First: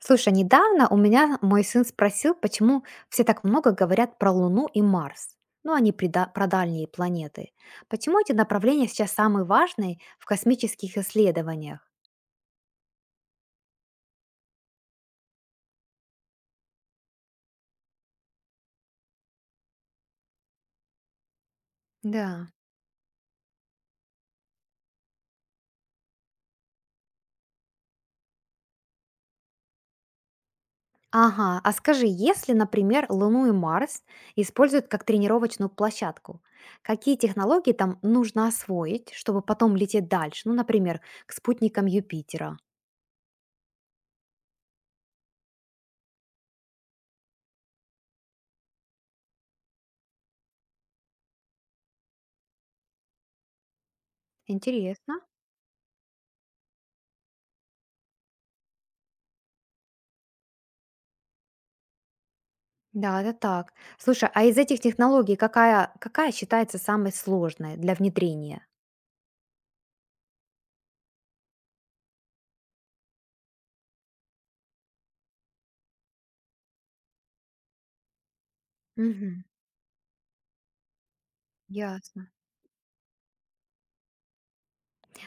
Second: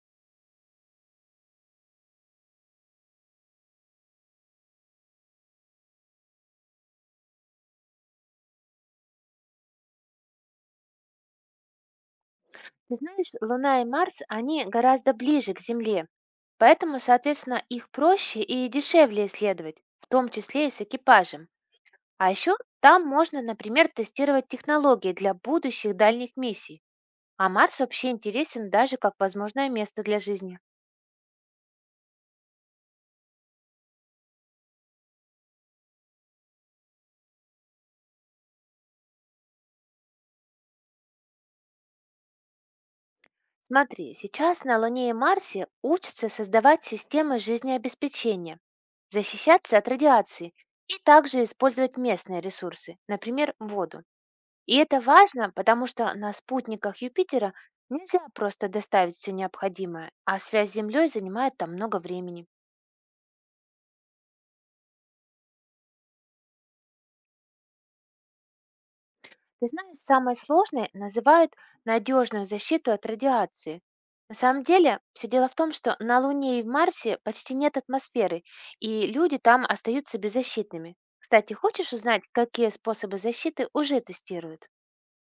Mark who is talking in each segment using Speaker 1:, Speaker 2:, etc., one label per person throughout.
Speaker 1: Слушай, недавно у меня мой сын спросил, почему все так много говорят про Луну и Марс, ну, они про дальние планеты. Почему эти направления сейчас самые важные в космических исследованиях?
Speaker 2: Ты знаешь, Луна и Марс, они гораздо ближе к Земле, поэтому, соответственно, их проще и дешевле исследовать, в том числе и с экипажем. А
Speaker 1: Да.
Speaker 2: еще там можно, например, тестировать технологии для будущих дальних миссий. А Марс вообще интересен даже как возможное место для жизни.
Speaker 1: Ага, а скажи, если, например, Луну и Марс используют как тренировочную площадку, какие технологии там нужно освоить, чтобы потом лететь дальше, ну, например, к спутникам Юпитера?
Speaker 2: Смотри, сейчас на Луне и Марсе учатся создавать системы жизнеобеспечения, защищаться от радиации и также использовать местные ресурсы, например, воду. И это
Speaker 1: Интересно.
Speaker 2: важно, потому что на спутниках Юпитера нельзя просто доставить все необходимое, а связь с Землей занимает там много времени.
Speaker 1: Да, это так. Слушай, а из этих технологий какая считается самой сложной для внедрения?
Speaker 2: Ты знаешь, самое сложное называют надежную защиту от радиации. На самом деле, все дело в том, что на Луне и в Марсе почти нет атмосферы, и люди
Speaker 1: Мгм.
Speaker 2: там остаются беззащитными. Кстати, хочешь узнать,
Speaker 1: Ясно.
Speaker 2: какие способы защиты уже тестируют?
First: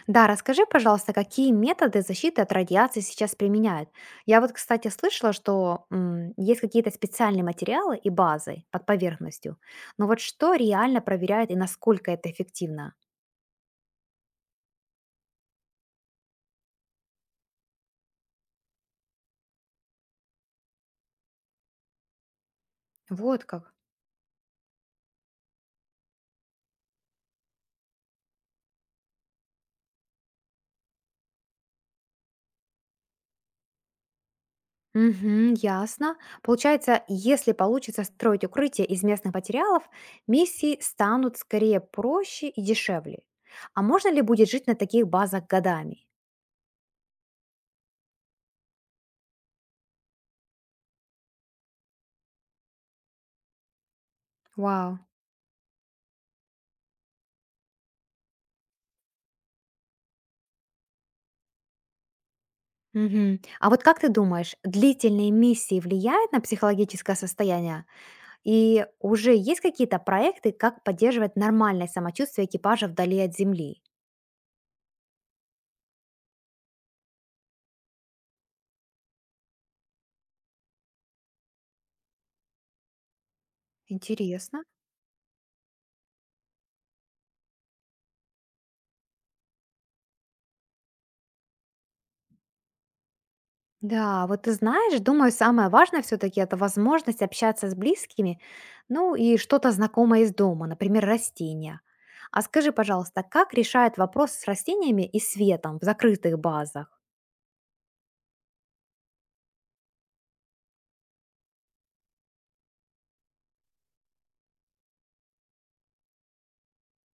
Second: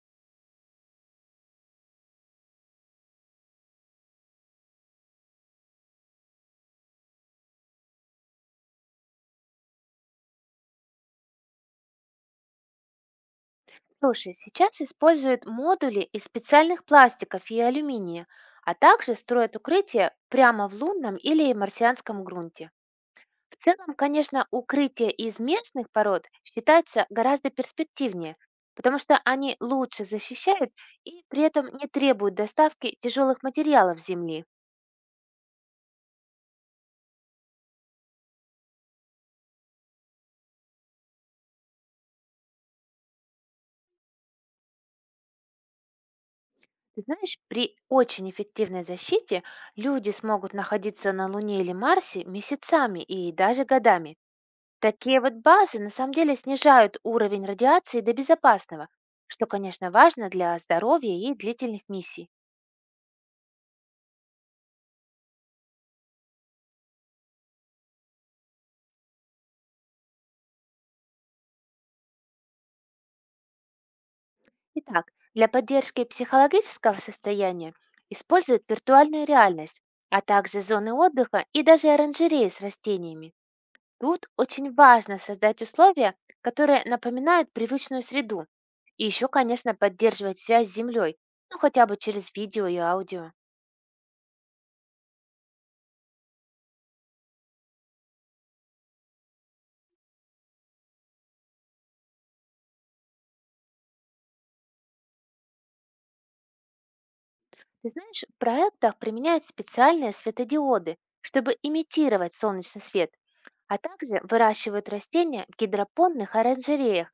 Speaker 1: Да, расскажи, пожалуйста, какие методы защиты от радиации сейчас применяют? Я вот, кстати, слышала, что есть какие-то специальные материалы и базы под поверхностью. Но вот что реально проверяет и насколько это эффективно?
Speaker 2: Слушай, сейчас используют модули из специальных пластиков и алюминия, а также строят укрытия прямо в лунном или марсианском грунте.
Speaker 1: Вот
Speaker 2: В
Speaker 1: как.
Speaker 2: целом, конечно, укрытие из местных пород считается гораздо перспективнее, потому что они лучше защищают и при этом не требуют доставки тяжелых материалов с Земли.
Speaker 1: Мгм, ясно. Получается, если получится строить укрытие из местных материалов, миссии станут скорее проще и дешевле. А можно ли будет жить на таких базах годами?
Speaker 2: Ты знаешь, при очень эффективной защите люди смогут находиться на Луне или Марсе месяцами и даже годами.
Speaker 1: Вау.
Speaker 2: Такие вот базы на самом деле снижают уровень радиации до безопасного, что, конечно, важно для здоровья и длительных миссий.
Speaker 1: Мгм. А вот как ты думаешь, длительные миссии влияют на психологическое состояние? И уже есть какие-то проекты, как поддерживать нормальное самочувствие экипажа вдали от Земли?
Speaker 2: Итак, для поддержки психологического состояния используют виртуальную реальность, а также зоны отдыха и даже оранжереи с растениями. Тут
Speaker 1: Интересно.
Speaker 2: очень важно создать условия, которые напоминают привычную среду. И еще, конечно, поддерживать связь с Землей, ну хотя бы через видео и аудио.
Speaker 1: Да, вот ты знаешь, думаю, самое важное все-таки это возможность общаться с близкими, ну и что-то знакомое из дома, например, растения. А скажи, пожалуйста, как решает вопрос с растениями и светом в закрытых базах?
Speaker 2: Ты знаешь, в проектах применяют специальные светодиоды, чтобы имитировать солнечный свет, а также выращивают растения в гидропонных оранжереях.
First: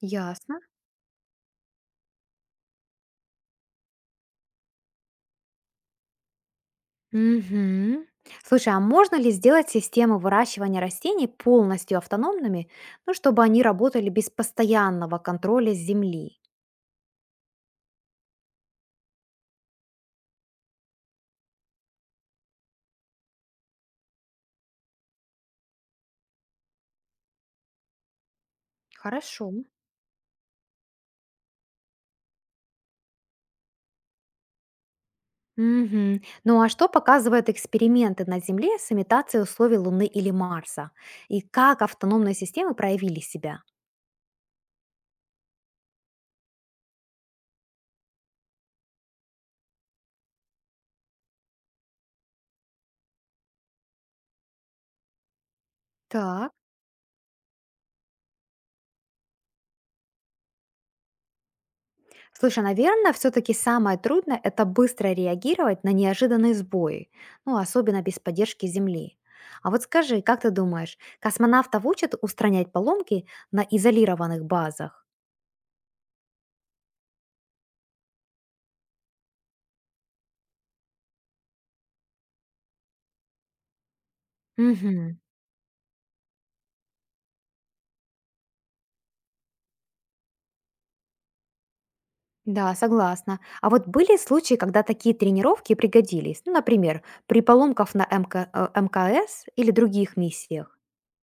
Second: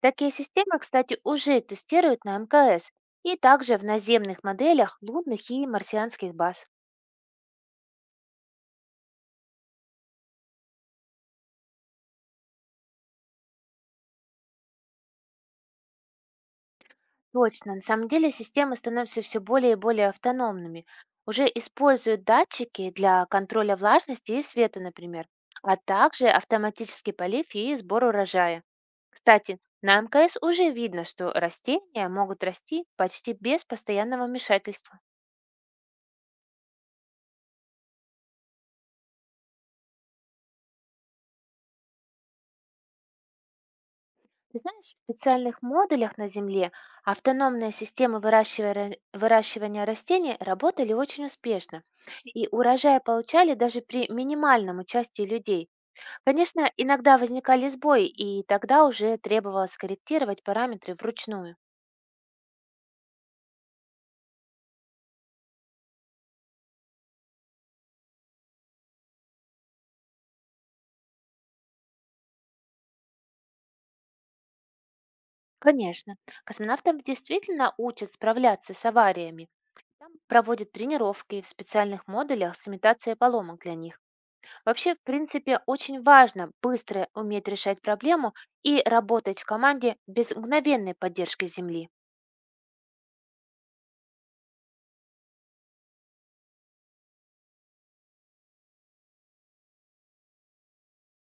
Speaker 2: Такие
Speaker 1: Ясно.
Speaker 2: системы, кстати, уже тестируют на МКС и также в наземных моделях лунных и марсианских баз.
Speaker 1: Мгм. Слушай, а можно ли сделать систему выращивания растений полностью автономными, ну, чтобы они работали без постоянного контроля с земли?
Speaker 2: Точно. На самом деле системы становятся все более и более автономными. Уже используют датчики для контроля влажности и света, например, а также автоматический полив и сбор урожая.
Speaker 1: Хорошо.
Speaker 2: Кстати, на МКС уже видно, что растения могут расти почти без постоянного вмешательства.
Speaker 1: Мгм. Ну а что показывают эксперименты на Земле с имитацией условий Луны или Марса? И как автономные системы проявили себя?
Speaker 2: Ты знаешь, в специальных модулях на Земле автономные системы выращивания растений работали очень успешно, и урожай получали даже при минимальном участии людей.
Speaker 1: Так.
Speaker 2: Конечно, иногда возникали сбои, и тогда уже требовалось корректировать параметры вручную.
Speaker 1: Слушай, наверное, все-таки самое трудное — это быстро реагировать на неожиданные сбои, ну, особенно без поддержки Земли. А вот скажи, как ты думаешь, космонавтов учат устранять поломки на изолированных базах?
Speaker 2: Конечно, космонавтов действительно учат справляться с авариями. Там проводят тренировки в специальных модулях с имитацией поломок для них. Вообще, в
Speaker 1: Мгм.
Speaker 2: принципе, очень важно быстро уметь решать проблему и работать в команде без мгновенной поддержки Земли.
Speaker 1: Да, согласна. А вот были случаи, когда такие тренировки пригодились? Ну, например, при поломках на МКС или других миссиях.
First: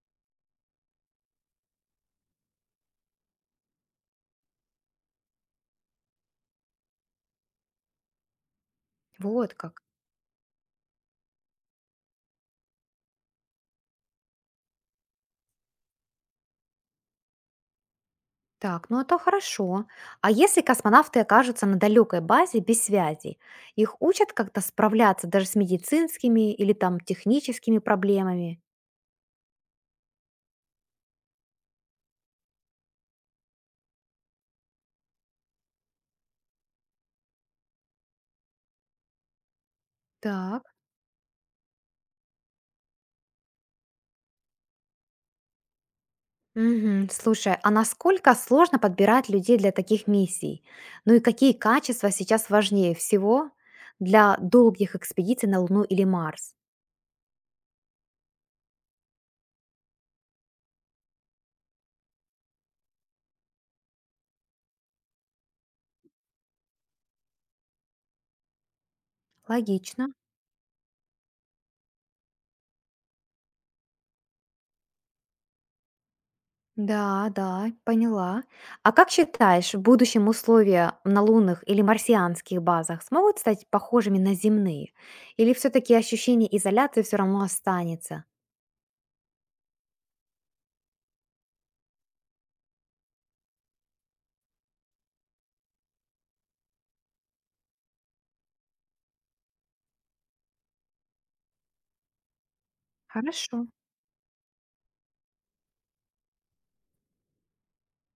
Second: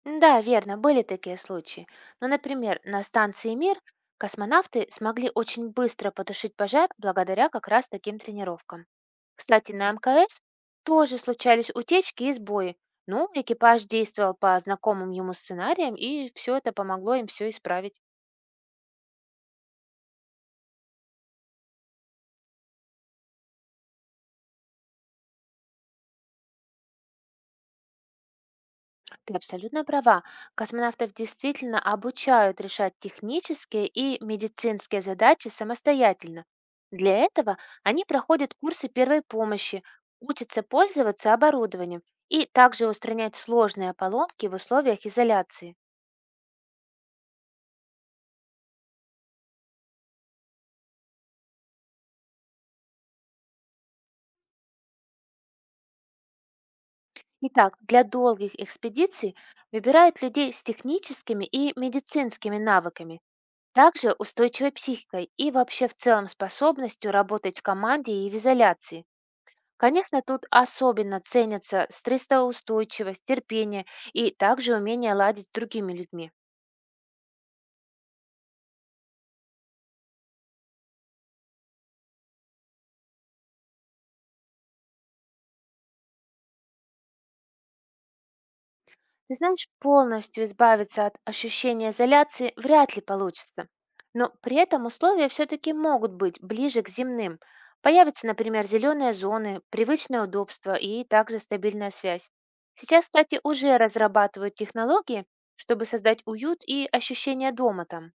Speaker 2: Да, верно, были такие случаи. Но, например, на станции «Мир» космонавты смогли очень быстро потушить пожар благодаря как раз таким тренировкам.
Speaker 1: Вот
Speaker 2: Кстати,
Speaker 1: как.
Speaker 2: на МКС тоже случались утечки и сбои. Ну, экипаж действовал по знакомым ему сценариям, и все это помогло им все исправить.
Speaker 1: Так, ну это хорошо. А если космонавты окажутся на далекой базе без связи, их учат как-то справляться даже с медицинскими или там техническими проблемами?
Speaker 2: Ты абсолютно права. Космонавтов действительно обучают решать технические и медицинские задачи самостоятельно. Для этого они проходят курсы первой помощи,
Speaker 1: Так.
Speaker 2: учатся пользоваться оборудованием и также устранять сложные поломки в условиях изоляции.
Speaker 1: Мгм. Слушай, а насколько сложно подбирать людей для таких миссий? Ну и какие качества сейчас важнее всего для долгих экспедиций на Луну или Марс?
Speaker 2: Итак, для долгих экспедиций выбирают людей с техническими и медицинскими навыками, также устойчивой психикой и вообще в целом способностью работать в команде и в изоляции.
Speaker 1: Логично.
Speaker 2: Конечно, тут особенно ценятся стрессоустойчивость, терпение и также умение ладить с другими людьми.
Speaker 1: Да, да, поняла. А как считаешь, в будущем условия на лунных или марсианских базах смогут стать похожими на земные? Или все-таки ощущение изоляции все равно останется?
Speaker 2: Ты знаешь, полностью избавиться от ощущения изоляции вряд ли получится. Но при этом условия все-таки могут быть ближе к земным. Появятся, например, зеленые зоны, привычное удобство и также стабильная связь. Сейчас, кстати,
Speaker 1: Хорошо.
Speaker 2: уже разрабатывают технологии, чтобы создать уют и ощущение дома там.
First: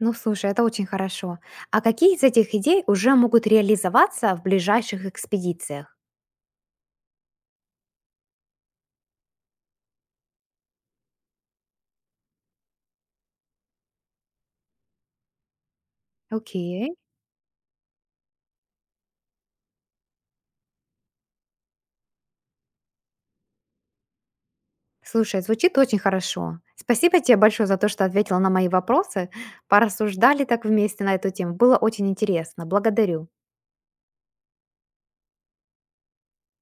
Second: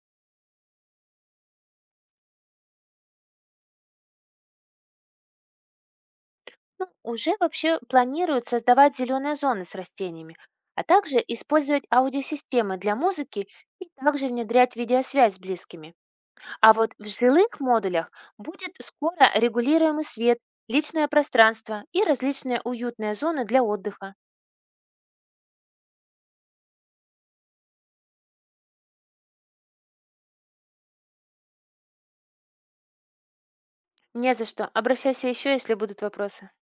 Speaker 1: Ну, слушай, это очень хорошо. А какие из этих идей уже могут реализоваться в ближайших экспедициях?
Speaker 2: Ну, уже вообще планируют создавать зеленые зоны с растениями, а также использовать аудиосистемы для музыки и также внедрять видеосвязь с близкими. А вот
Speaker 1: Окей.
Speaker 2: в жилых модулях будет скоро регулируемый свет, личное пространство и различные уютные зоны для отдыха.
Speaker 1: Слушай, звучит очень хорошо. Спасибо тебе большое за то, что ответила на мои вопросы. Порассуждали так вместе на эту тему. Было очень интересно. Благодарю.
Speaker 2: Не за что. Обращайся еще, если будут вопросы.